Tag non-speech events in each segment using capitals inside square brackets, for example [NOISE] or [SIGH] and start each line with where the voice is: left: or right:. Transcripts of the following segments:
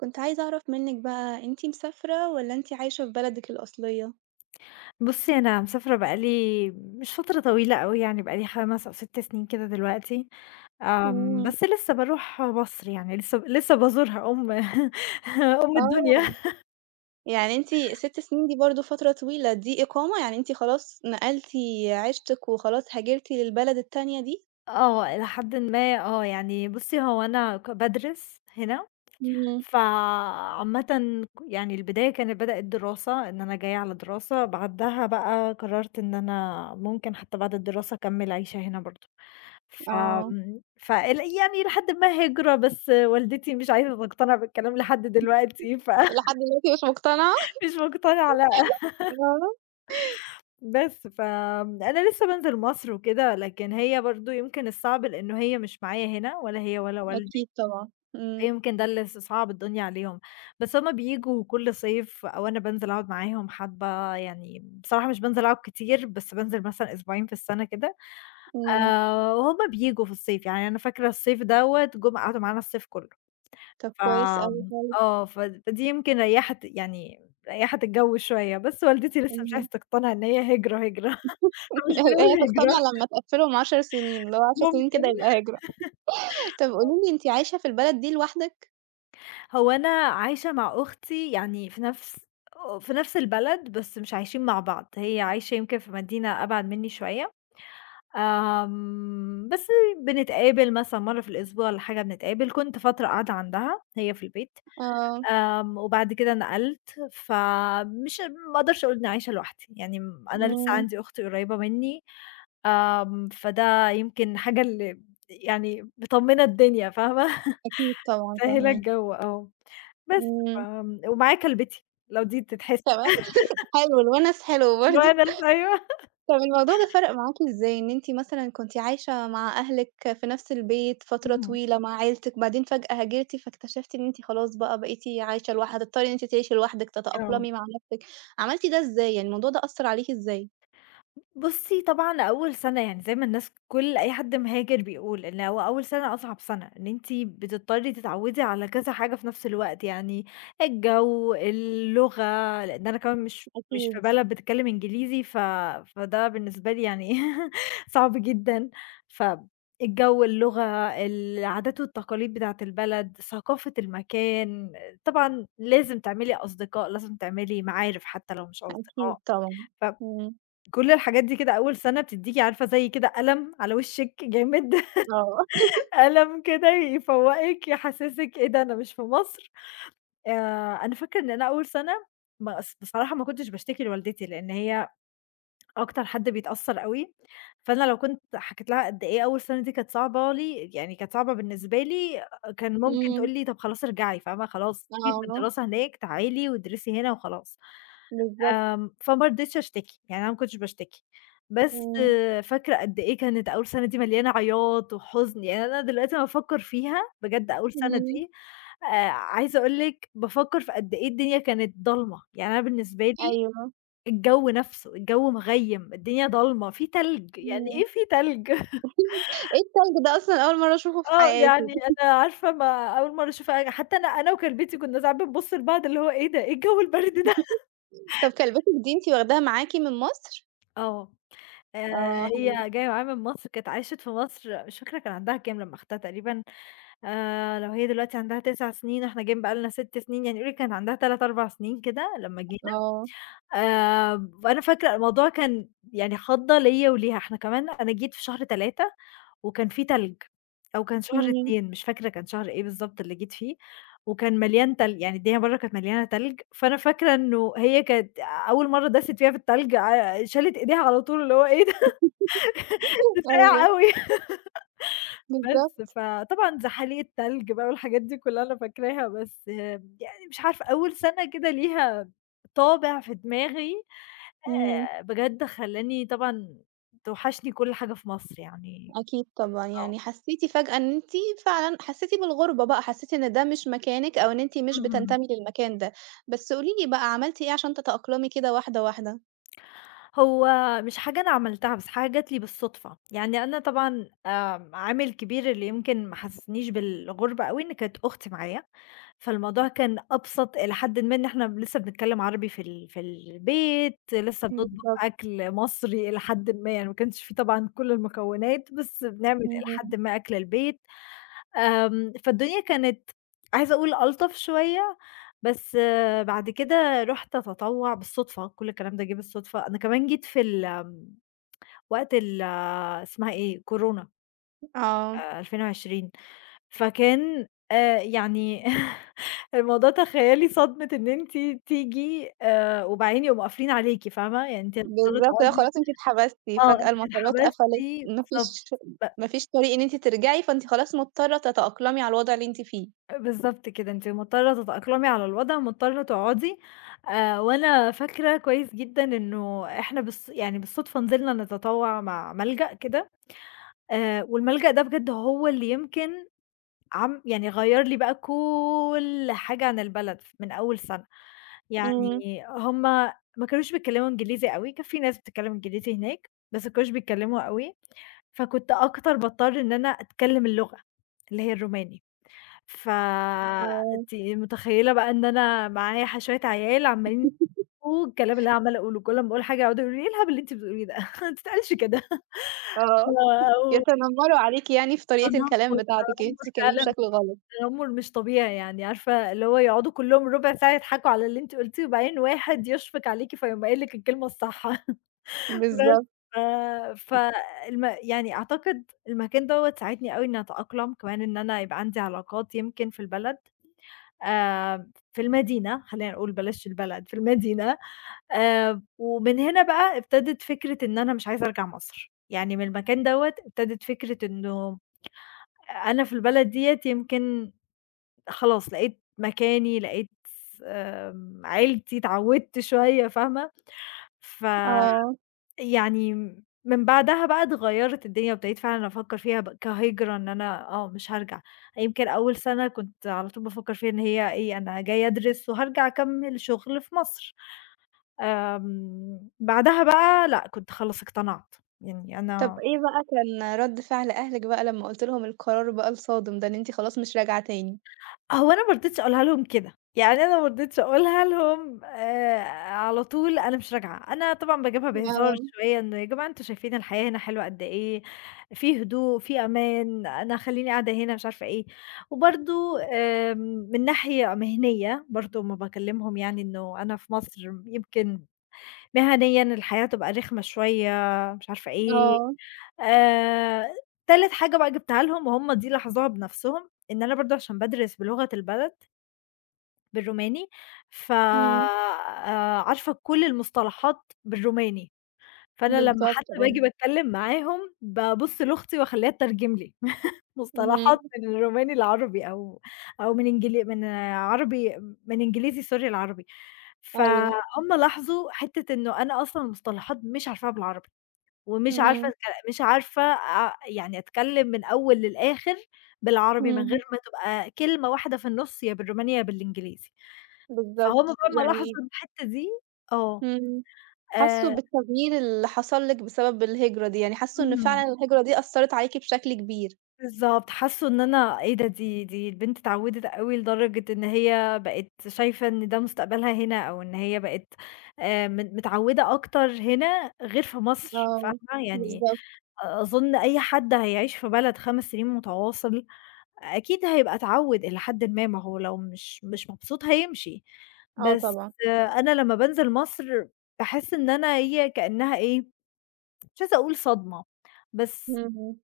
right: كنت عايزة أعرف منِّك بقى أنتِ مسافرة والّا أنتِ عايشة في بلدِك الأصلية؟
left: بُصّي أنا مسافرة بقى لي مش فترة طويلة أوي يعني بقى لي 5 أو 6 سنين كده دلوقتي، آمم،
right: إمم.
left: بس لسّه باروح مصر يعني لسّه ب لسّه بازورها أم [LAUGHS] أم الدنيا.
right: آه،
left: [LAUGHS]
right: يعني أنتِ 6 سنين دي برضه فترة طويلة، دي إقامة يعني أنتِ خلاص نقلتِ عيشتِك وخلاص هاجرتِ للبلد التانية دي؟
left: آه، إلى حدٍ ما آه، يعني بُصي هو أنا ك بادرس هنا،
right: إمم.
left: فعامةً ك يعني البداية كان بدأت دراسة إن أنا جايّة على دراسة، بعدها بقى قررت إن أنا ممكن حتّى بعد الدراسة أكمّل عيشة هنا برضه،
right: آه.
left: فآمم، فالأيام إلى حدٍ ما هجرة بس والدتي مش عايزة تقتنع بالكلام لحد
right: [CHUCKLES]
left: دلوقتي ف
right: لحد دلوقتي مش مُقتنعة.
left: مش مقتنعة لأ.
right: [LAUGHS]
left: [LAUGHS]
right: آه.
left: بس فآمم، أنا لسّه بانزل مصر وكده، لكن هي برضه يمكن الصعب لأنّه هي مش معايا هنا، ولا هي ولا والدي،
right: أكيد طبعًا، إمم.
left: فيمكن ده اللي ص صعَّب الدنيا عليهم بس هُم بييجوا كُل صيف، أو أنا بانزل أقعد معاهم حبّة، يعني بصراحة مش بانزل أقعد كتير، بس بانزل مثلًا أسبوعين في السنة كده
right: إمم.
left: آآ، وهُم بييجوا في الصيف، يعني أنا فاكرة الصيف دوّة جُم قعدوا معانا الصيف كُلّه.
right: طَب كويس أوي
left: فآمم،
right: فعلًا.
left: آه، فدي يمكن ريحِت يعني ريحِت الجّو شويّة، بس والدتي لسّه مش
right: إمم.
left: عايزة تقتنع إن هي هجرة، هجرة، [CHUCKLES]
right: [CHUCKLES]
left: فمش
right: الأ
left: بنقول
right: هقتنع
left: هجرة.
right: لمّا تقفّلهم 10 سنين، اللي هو 10 سنين
left: ممكن،.
right: كده يبقى هجرة [CHUCKLES] طَب
left: [LAUGHS] [UNINTELLIGIBLE]
right: قولي لي أنتِ عايشة في البلد دي لوحدِك؟
left: هو أنا عايشة مع أختي يعني في نَفْس آه، في نَفْس البلد بس مش عايشين مع بعض، هي عايشة يمكن في مدينة أبعد منّي شوية، آمم، بس بنتقابل مثلًا مرّة في الأسبوع والّا حاجة بنتقابل، كُنت فترة قاعدة عندها هي في البيت،
right: آه.
left: آمم، وبعد كده نقلْت، فمش ما أقدرش أقول إن أنا عايشة لوحدي، يعني م أنا لسّه
right: إمم.
left: عندي أخت قريّبة منّي، آمم، فده يمكن حاجة اللي يعني مطمِّنة الدنيا فاهمة، [CHUCKLES]
right: أكيد طبعًا
left: مسهِّلة
right: فاهما
left: الجَو آه، بس
right: إمم.
left: فم ومعايا كلبتي لو دي بتتحسب.
right: كمان! [LAUGHS]
left: [LAUGHS]
right: حلو، الوَنَس حلو برضه.
left: الوَنَس أيوه. [LAUGHS]
right: طَب الموضوع ده فرق معاكِ إزاي؟ إن أنتِ مثلًا كنتِ عايشة مع أهلِك في نَفْس البيت فترة
left: اهم.
right: طويلة مع عيلتِك بعدين فجأة هاجرتِ، فاكتشفتِ إن أنتِ خلاص بقى بقيتِ عايشة لوحدِك هتضطري إن أنتِ تعيشِي لوحدِك
left: آه.
right: تتأقلمي مع نَفْسِك، عملتِ ده إزاي، يعني الموضوع ده أثّر عليكِ إزاي؟
left: ب بُصّي، طبعًا أول سَنة يعني زي ما الناس كل أي حد مهاجر بيقول إن هو أول سَنة أصعب سَنة، إن أنتِ بتضطرّي تتعوّدي على كذا حاجة في نَفْس الوقت، يعني الجَو، اللغة لإن أنا كمان مش مش في
right: أكيد.
left: بلد بتتكلِّم إنجليزي، ف فده بالنسبة لي يعني إيه، صعب جدًا. فالجَو، اللغة، العادات والتقاليد بتاعة البلد، ثقافة المكان، طبعًا لازم تعملي أصدقاء، لازم تعملي معارف حتّى لو مش
right: أكيد
left: أصدقاء.
right: طبعًا، إمم.
left: فكل الحاجات دي كده أول سَنة بتدّيكِ عارفة زي كده قلم على وِشِّك جامد. [LAUGHS]
right: آه. [CHUCKLES]
left: قلم كده يفوّقِك، يحسّسِك إيه ده أنا مش في مصر؟ آآ أنا فاكرة إن أنا أول سَنة ما أص بصراحة ما كنتش باشتكي لوالدتي لإن هي أكتر حد بيتأثّر أوي، فأنا لو كنت حكيت لها قد إيه أول سَنة دي كانت صعبة لي، يعني كانت صعبة بالنسبة لي، كان ممكن تقول
right: إمم.
left: لي: "طَب خلاص ارجعي." فاهمة، "خلاص سيبِك من
right: آه.
left: الدراسة هناك تعالي وادرسي هنا وخلاص."
right: بالضبط.
left: آمم، فما رضيتش أشتكي، يعني أنا ما كنتش باشتكي. بس
right: إمم.
left: فاكرة قد إيه كانت أول سَنة دي مليانة عياط وحُزن، يعني أنا دلوقتي لمّا أفكّر فيها بجد أقول سَنة
right: إمم.
left: دي آآ، عايزة أقول لِك بافكّر في قد إيه الدنيا كانت ضلمة، يعني أنا بالنسبة لي
right: أيوه.
left: الجَو نَفْسه، الجَو مِغَيّم، الدنيا ضَلْمة، في تلج، يعني
right: إمم.
left: إيه في تلج؟ [CHUCKLES]
right: [CHUCKLES] إيه التلج ده أصلًا؟ أول مرّة أشوفه في
left: آه،
right: حياتي.
left: يعني
right: [CHUCKLES]
left: أنا عارفة ما أول مرّة أشوف أج حتّى أنا أنا وكلبتي كُنّا ساعات بنبُص لبعض اللي هو إيه ده، إيه الجَو البرد ده؟ [CHUCKLES]
right: [LAUGHS] طَب كلبتِك دي أنتِ واخداها معاكِ من مصر؟
left: آه. آآ
right: آه، حلو.
left: هي جاية معايا من مصر، كانت عاشت في مصر مش فاكرة كان عندها كام لمّا أخدتها تقريبًا آآ، لو هي دلوقتي عندها 9 سِنين وإحنا جايين بقى لنا 6 سِنين يعني قولي كان عندها 3، 4 سِنين كده لمّا جينا،
right: آه.
left: آآ، وأنا فاكرة الموضوع كان يعني خَضّة ليّا وليها، إحنا كمان أنا جيت في شهر 3 وكان في تلج، أو كان شهر
right: إمم.
left: 2 مش فاكرة كان شهر إيه بالضبط اللي جيت فيه وكان مليان تلج، يعني الدنيا برّه كانت مليانة تلج، فأنا فاكرة إنه هي كانت أول مرّة داست فيها في التلج آآ، شالت إيديها على طول اللي هو إيه ده؟ ها
right: [LAUGHS]
left: ساقع
right: أيوه.
left: أوي. [LAUGHS] بس،
right: بالضبط.
left: فطبعًا زحاليق التلج بقى والحاجات دي كُلّها أنا فاكراها، بس يعني مش عارفه أول سَنة كده ليها طابع في دماغي
right: إمم.
left: آآ، بجد خلّاني طبعًا توحشني كل حاجة في مصر يعني
right: أكيد طبعًا
left: آه.
right: يعني حسّيتِ فجأة إن أنتِ فعلًا حسّيتِ بالغربة بقى، حسّيتِ إن ده مش مكانِك أو إن أنتِ مش
left: اهم.
right: بتنتمي للمكان ده. بس قولي لي بقى عملتِ إيه عشان تتأقلمي كده واحدة، واحدة؟
left: هو مش حاجة أنا عملتها بس حاجة جات لي بالصُدفة. يعني أنا طبعًا آآ عامل كبير اللي يمكن ما حسّسنيش بالغربة أوي إن كانت أختي معايا، فالموضوع كان أبسط إلي حدٍ ما إن إحنا لسّه بنتكلِّم عربي في ال في البيت، لسّه بنطبخ
right: بالضبط.
left: أكل مصري إلي حدٍ ما، يعني ما كانش في طبعًا كل المكونات بس بنعمل إلي حدٍ
right: اهم.
left: ما أكل البيت، آمم، فالدنيا كانت عايزة أقول ألطف شوية، بس بعد كده رُحت أتطوّع بالصُدفة، كل الكلام ده جِه بالصُدفة، أنا كمان جيت في الم وقت ال اسمها إيه؟ كورونا.
right: آه.
left: 2020، فكان آآ يعني [CHUCKLES] الموضوع تخيّلي صدمة إن أنتِ تيجي آآ، وبعدين يقوم قافلين عليكِ فاهمة، يعني أنتِ هتضطري
right: بالضبط، اللي هو
left: تقعدي
right: خلاص أنتِ اتحبستِ
left: آه،
right: فجأة
left: أنتِ
right: المطارات
left: اتحبستِ
right: قفلِت، ما
left: بالضبط.
right: فيش
left: ب
right: ما فيش طريقة إن أنتِ ترجعي فأنتِ خلاص مضطرة تتأقلمي على الوضع اللي أنتِ فيه.
left: آآ بالضبط كده، أنتِ مضطرة تتأقلمي على الوضع، مضطرة تقعُدي آآ، وأنا فاكرة كويّس جدًا إنه إحنا بالص يعني بالصُدفة نزلنا نتطوّع مع ملجأ كده، آآ، والملجأ ده بجد هو اللي يمكن عم يعني غيّر لي بقى كل حاجة عن البلد ف من أول سَنة، يعني
right: إمم.
left: هم ما كانوش بيتكلِّموا إنجليزي أوي كان في ناس بتتكلِّم إنجليزي هناك، بس ما كانوش بيتكلِّموا أوي، فكنت أكتر باضطر إن أنا أتكلِّم اللغة اللي هي الروماني،
right: آه.
left: فأنتِ متخيّلة بقى إن أنا معايا ح شوية عيال عَمّالين
right: [LAUGHS]
left: [UNINTELLIGIBLE] والكلام اللي أنا عَمّالة أقوله، كل أمّا أقول حاجة يقعدوا يقولوا لي: "إيه الهبل اللي أنتِ بتقوليه ده؟ ما بتتقالش كده." [LAUGHS]
right: آه،
left: و أو
right: يتنمّروا عليكِ يعني في طريقة الكلام
left: تنمُّر،
right: بتاعتِك إن أنتِ
left: تنمُّر
right: بتتكلِّمي
left: فعلًا
right: بشكل غلط.
left: تنمُّر مش طبيعي، يعني عارفة اللي هو يقعُدوا كُلّهم رُبع ساعة يضحكوا على اللي أنتِ قُلتيه وبعدين واحد يشفق عليكِ فيقوم قايل لِك الكلمة الصح. [CHUCKLES] بس،
right: بالضب
left: ف فالم يعني أعتقد المكان دوّة ساعدني أوي إن أنا أتأقلم كمان إن أنا يبقى عندي علاقات يمكن في البلد، آآ، في المدينة خلّينا نقول بلاش البلد، في المدينة. آآ، ومن هنا بقى ابتدِت فكرة إن أنا مش عايزة أرجع مصر، يعني من المكان دوّة ابتدِت فكرة إنه أنا في البلد ديّة يمكن خلاص لقيت مكاني، لقيت س آمم، عيلتي، اتعوّدت شوية فاهمة، فيعني
right: آه.
left: م من بعدها بقى اتغيّرِت الدنيا وأبتديت فعلًا أفكّر فيها بقى كهجرة إن أنا آه، مش هارجع. يمكن أول سَنة كنت على طول بافكّر فيها إن هي إيه، أنا جايه أدرس وهارجع أكمِّل شُغل في مصر، آمم بعدها بقى لأ، كنت خلاص اقتنعت، يعني
right: طَب
left: أنا
right: إيه بقى كان رَد فعل أهلِك بقى لمّا قُلتِ لهم القرار بقى الصادم ده، إن أنتِ خلاص مش راجعة تاني؟
left: هو أنا ما رضيتش أقولها لهم كده، يعني أنا ما رضيتش أقولها لهم آآ، على طول أنا مش راجعة، أنا طبعًا باجيبها بهزار
right: آه.
left: شوية "إن يا جماعة أنتم شايفين الحياة هنا حلوة قد إيه، في هدوء، في أمان، أنا هخلّيني قاعدة هنا،" مش عارفة إيه. وبرضه آمم، من ناحية مهنية برضه أمّا باكلِّمهم يعني إنه أنا في مصر يمكن مهنيًا الحياة هتبقى رخمة شوية مش عارفة إيه،
right: آه.
left: آآ، تالت حاجة بقى جِبتها لهم وهُم دي لاحظوها بنَفْسهم إن أنا برضه عشان بادرس بلغة البلد بالروماني، ف
right: إمم.
left: آآ عارفة كل المصطلحات بالروماني. فأنا لمّا
right: بالضبط،
left: حتى
right: آه.
left: باجي باتكلم معاهم، بابص لاختي وأخلّيها تترجم لي [CHUCKLES] مصطلحات
right: اهم.
left: من الروماني لعربي، أو أو من إنجل من عربي من إنجليزي Sorry لعربي.
right: أيوه.
left: فهُم لاحظوا حتّة إنه أنا أصلًا المصطلحات مش عارفاها بالعربي. ومش عارفة
right: امم.
left: أتكل مش عارفة أ يعني أتكلم من الأول للآخر بالعربي من غير
right: امم.
left: ما تبقى كلمة واحدة في النص يا بالروماني يا بالإنجليزي. فهم
right: بالضبط،
left: بقى ما لاحظوا
right: يعني
left: في الحتة دي آه.
right: إمم. حسّوا
left: آآ
right: بالتغيير اللي حصل لِك بسبب الهجرة دي، يعني حسّوا إن
left: إهم.
right: فعلًا الهجرة دي أثّرِت عليكِ بشكل كبير.
left: بالضبط، حسّوا إن أنا إيه ده، دي دي البنت اتعوّدِت أوي لدرجة إن هي بقت شايفة إن ده مستقبلها هنا، أو إن هي بقت آآ، م متعودة أكتر هنا غير في مصر،
right: آه.
left: فاهمة؟ يعني
right: بالضبط.
left: أ أظن أي حد هيَعيش في بلد 5 سنين مُتَواصل، أكيد هيبقى اتعوّد إلى حدٍ ما، ما هو لو مش مش مبسوط هيمشي،
right: آه
left: بس
right: طبعًا.
left: أنا لمّا بانزل مصر باحس إن أنا هي كأنها إيه، مش عايزة أقول صدمة. بس
right: اهم.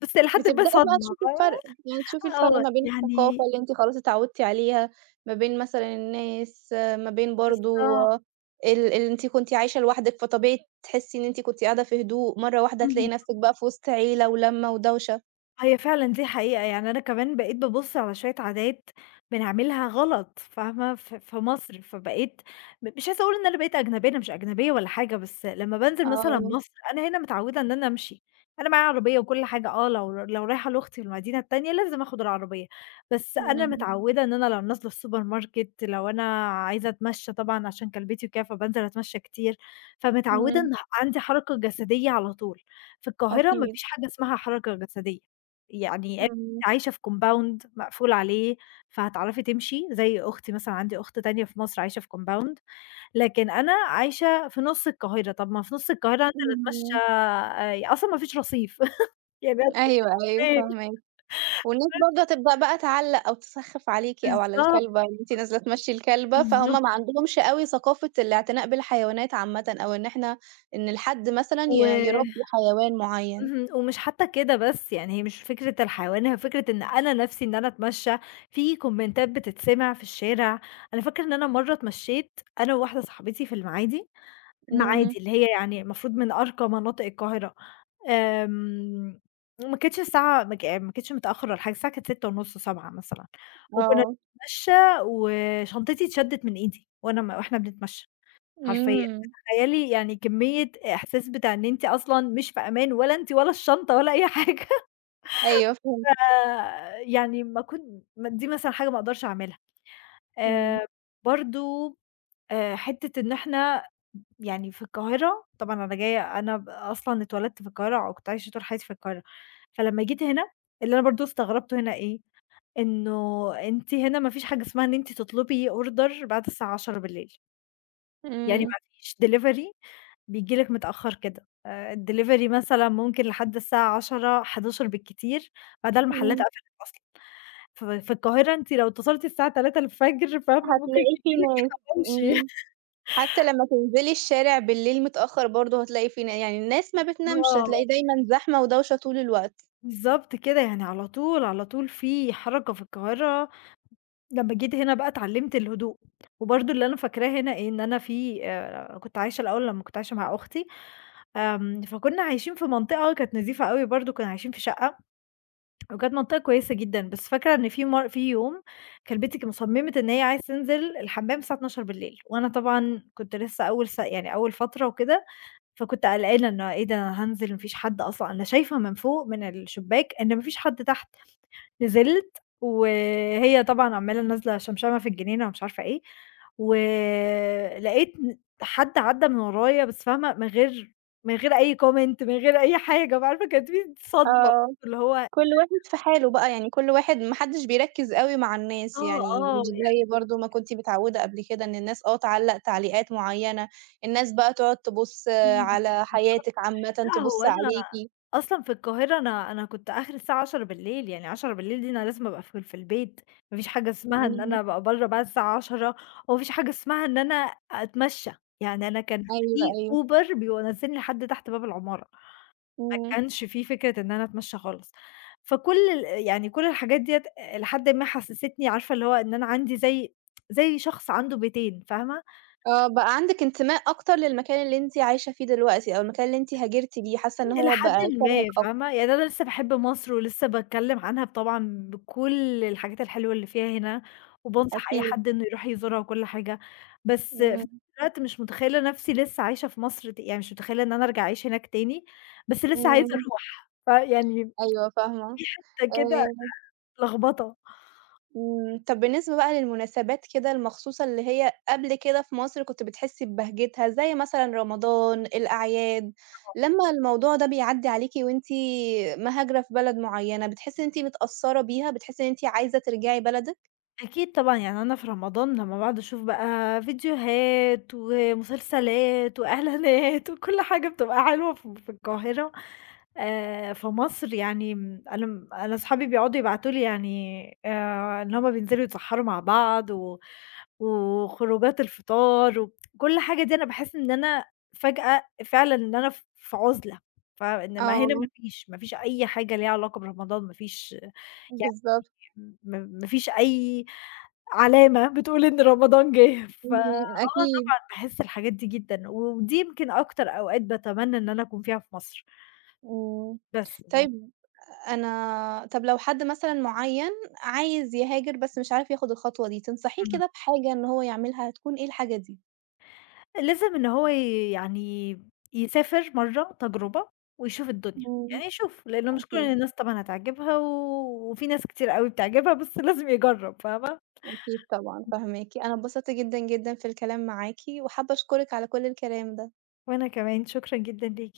left: بس إلى حدٍ
right: بتبدئي
left: ما
right: بقى
left: صدمة
right: تشوفي الفرق، يعني تشوفي
left: فاهمة،
right: الفرق
left: آه،
right: ما بين الثقافة
left: يعني
right: اللي أنتِ خلاص اتعودتِ عليها، ما بين مثلًا الناس، ما بين برضو
left: بالضبط.
right: ال اللي أنتِ كنتِ عايشة لوحدِك، فطبيعي تحسي إن أنتِ كنتِ قاعدة في هدوء، مرة واحدة هتلاقي
left: اهم.
right: نفسِك بقى في وسط عيلة ولمة ودوشة.
left: هي فعلًا دي حقيقة، يعني أنا كمان بقيت بابُص على شوية عادات بنعملها غلط، فاهمة؟ ف في مصر فبقيت م مش عاوزه أقول إن أنا بقيت أجنبية، أنا مش أجنبية ولا حاجة، بس لمّا بانزل مثلًا
right: آه.
left: مصر أنا هنا متعودة إن أنا أمشي، أنا معايا عربية وكل حاجة آه لو لو رايحة لاختي المدينة التانية لازم آخد العربية، بس أنا
right: إمم.
left: متعودة إن أنا لو نازلة الSupermarket لو أنا عايزة أتمشى طبعًا عشان كلبتي وكده فبانزل أتمشى كتير، فمتعودة
right: إمم.
left: إن عندي حركة جسدية على طول. في القاهرة ما
right: أكيد.
left: فيش حاجة اسمها حركة جسدية، يعني [UNINTELLIGIBLE]
right: إمم.
left: عايشة في compound مقفول عليه، فهتعرفي تمشي، زي أختي مثلًا، عندي أخت تانية في مصر عايشة في compound لكن أنا عايشة في نُص القاهرة، طَب ما في نُص القاهرة هانزل اتمشّي
right: اهم.
left: آآ، أصلًا ما فيش رصيف [CHUCKLES] يعني هتمشّى
right: أيوه، أيوه،
left: أروح فين؟
right: فاهماكِ. والناس
left: [UNINTELLIGIBLE]
right: برضه تبدأ بقى تعلّق أو تسخّف عليكِ أو على
left: بالضبط.
right: الكلبة اللي أنتِ نازلة تمشي الكلبة، فهُم
left: بالضبط.
right: ما عندهمش أوي ثقافة الاعتناء بالحيوانات عامةً أو إن إحنا إن الحد مثلًا
left: و
right: ي يربّي حيوان مُعيّن.
left: اهم، ومش حتى كده بس يعني هي مش فكرة الحيوان هي فكرة إن أنا نفْسي إن أنا أتمشّى، في كومنتات بتتسمع في الشارع، أنا فاكرة إن أنا مرّة اتمشيّت أنا وواحدة صاحبتي في المعادي،
right: إمم.
left: المعادي اللي هي يعني المفروض من أرقى مناطق القاهرة. آمم. وما كانتش الساعة ماك ما كانتش متأخر والّا حاجة الساعة كانت 18:30 19:00 مثلًا، وكُنا
right: آه.
left: بنتمشى وشنطتي اتشدت من إيدي وأنا م وإحنا بنتمشى، حرفيًا.
right: إمم.
left: تخيّلي يعني كمية إحساس بتاع إن أنتِ أصلًا مش في أمان ولا أنتِ ولا الشنطة ولا أي حاجة.
right: أيوه فهمتِك.
left: فيعني ما كنت دي مثلًا حاجة ما أقدرش أعملها.
right: إمم.
left: آآ برضو آآ حتة إن إحنا يعني في القاهرة، طبعًا أنا جاية أنا ب أصلًا اتولدت في القاهرة، وكنت عايشة طول حياتي في القاهرة، فلمّا جيت هنا اللي أنا برضه استغربته هنا إيه؟ إنه أنتِ هنا ما فيش حاجة اسمها إن أنتِ تطلبي order بعد الساعة 22:00 يعني
right: إمم.
left: ما فيش delivery بييجي لك متأخر كده، آآ الdelivery مثلًا ممكن لحد الساعة 22:00 23:00 بالكتير، بعدها المحلات
right: إمم.
left: قفلت أصلًا. في في القاهرة أنتِ لو اتصلتِ الساعة 03:00 فاهمة؟ ممكن
right: هتلاقي في
left: ييجي لِك
right: ناس
left: حواوشي.
right: إمم. حتى لمّا تنزلي الشارع بالليل متأخر برضه هتلاقي في ن يعني الناس ما بتنامش
left: آه.
right: هتلاقي دايمًا زحمة ودوشة طول الوقت.
left: بالضبط كده، يعني على طول، على طول في حركة في القاهرة. لمّا جيت هنا بقى اتعلّمت الهدوء. وبرضو اللي أنا فاكراه هنا إن أنا في آآ كنت عايشة الأول لمّا كنت عايشة مع أختي آمم، فكُنا عايشين في منطقة كانت نضيفة أوي برضه، كُنا عايشين في شقة وكانت منطقة كويسة جدًا، بس فاكرة إن في مر في يوم كلبتي ك صمّمت إن هي عايزة تنزل الحمّام الساعة 24:00 وأنا طبعًا كنت لسه أول س يعني أول فترة وكده، فكنت قلقانة إنه إيه ده! هانزل وما فيش حَد أصلًا، أنا شايفة من فوق من الشباك إن ما فيش حَد تحت، نزلت وهي طبعًا عمّالة نازلة شمشمة مع في الجنينة ومش عارفة إيه، ولاقيت ن حَد عدّى من ورايا بس فاهمة؟ من غير من غير أي Comment من غير أي حاجة بقى عارفة؟ كانت في صدمة
right: آه.
left: اللي هو
right: كل واحد
left: [UNINTELLIGIBLE]
right: في حاله بقى، يعني كل واحد ما حدش بيركز أوي مع الناس،
left: آه
right: يعني
left: آه.
right: مش
left: يع
right: زي برضه ما كنتِ متعودة قبل كده إن الناس آه تعلّق تعليقات مُعيّنة، الناس بقى تقعد تبُص
left: إمم. بالضبط
right: على حياتِك عامةً،
left: لأ، هو
right: تبُص
left: أنا
right: عليكِ.
left: أصلًا في القاهرة أنا أنا كنت آخري الساعة 22:00 يعني 22:00 دي أنا لازم أبقى في ال في البيت، ما فيش حاجة اسمها إن أنا
right: اهم.
left: أبقى برّا بعد الساعة 22:00 وما فيش حاجة اسمها إن أنا أتمشّى، يعني أنا كان
right: أيوه،
left: في
right: أيوه.
left: Uber بينزلني لحَد تحت باب العمارة. ما
right: إمم.
left: كانش في فكرة إن أنا أتمشى خالص. فكل ال يعني كل الحاجات ديّة الي حدٍ ما حسستني عارفة؟ اللي هو إن أنا عندي زي [TSK] زي شخص عنده بيتين فاهمة؟
right: آه بقى عندِك انتماء أكتر للمكان اللي أنتِ عايشة فيه دلوقتي أو المكان اللي أنتِ هاجرتِ ليه، حاسّة إن
left: الي
right: هو بقى
left: حدٍ
right: شبهِك
left: ما
right: أكتر.
left: فاهمة؟ يعني أنا لسه باحب مصر ولسه باتكلّم عنها بطبعًا بكل الحاجات الحلوة اللي فيها هنا، وبانصح أي
right: أكيد.
left: حد إنّه يروح يزورها وكل حاجة، بس في نفْس
right: إمم.
left: الوقت مش مُتخيلة نفْسي لسه عايشة في مصر، يعني مش مُتخيلة إن أنا أرجع أعيش هناك تاني، بس لسه عايزة
right: إمم.
left: أروح، فيعني [TSK]
right: أيوه فاهمة.
left: في حتة كده
right: آآ
left: لخبطة.
right: إمم، طَب بالنسبة بقى للمناسبات كده المخصوصة اللي هي قبل كده في مصر كنت بتحسّي ببهجتها، زي مثلًا رمضان، الأعياد،
left: [UNINTELLIGIBLE]
right: لمّا الموضوع ده بيعدّي عليكِ وأنتِ مهاجرة في بلد مُعيّنة، بتحسّي إن أنتِ متأثرة بيها، بتحسّي إن أنتِ عايزة ترجعي بلدِك؟
left: أكيد طبعًا يعني أنا في رمضان لمّا باقعد أشوف بقى فيديوهات ومسلسلات واعلانات وكُل حاجة بتبقى حلوه ف في القاهرة آآ، في مصر يعني م أنا م أنا صحابي بيقعدوا يبعتوا لي يعني آآ، إن هُم بينزلوا يتسحروا مع بعض و وخرُوجات الفطار، و [TSK] وكُل حاجة دي أنا باحس إن أنا فجأة فعلًا إن أنا ف في عُزلة، ف إنما هنا ما
right: آه.
left: فيش، ما فيش أي حاجة ليها علاقة برمضان ما فيش
right: بالضبط.
left: يعني ما ما فيش أي علامة بتقول إن رمضان جِه، فآه
right: اهم أكيد.
left: طبعًا باحس الحاجات دي جدًا ودي يمكن أكتر أوقات باتمنى إن أنا أكون فيها في مصر.
right: إمم،
left: بس ف
right: طيب أنا طَب لو حد مثلًا معيّن عايز يهاجر بس مش عارف ياخد الخطوة دي، تنصحيه
left: اهم.
right: كده بحاجة إن هو يعملها هتكون إيه الحاجة دي؟
left: لازم إن هو يعني يسافر مرّة تجربة، ويشوف الدنيا،
right: إمم
left: يعني يشوف لأن مش كُل
right: أكيد.
left: الناس طبعًا هتعجبها وفي ناس كتير أوي بتعجبها بس لازم يجرّب فاهمة؟
right: أكيد طبعًا
left: إمم.
right: فاهماكِ، أنا اتبسطت جدًا، جدًا في الكلام معاكِ، وحابّة أشكرِِك على كُل الكلام ده.
left: وأنا كمان شكرًا جدًا ليكِ.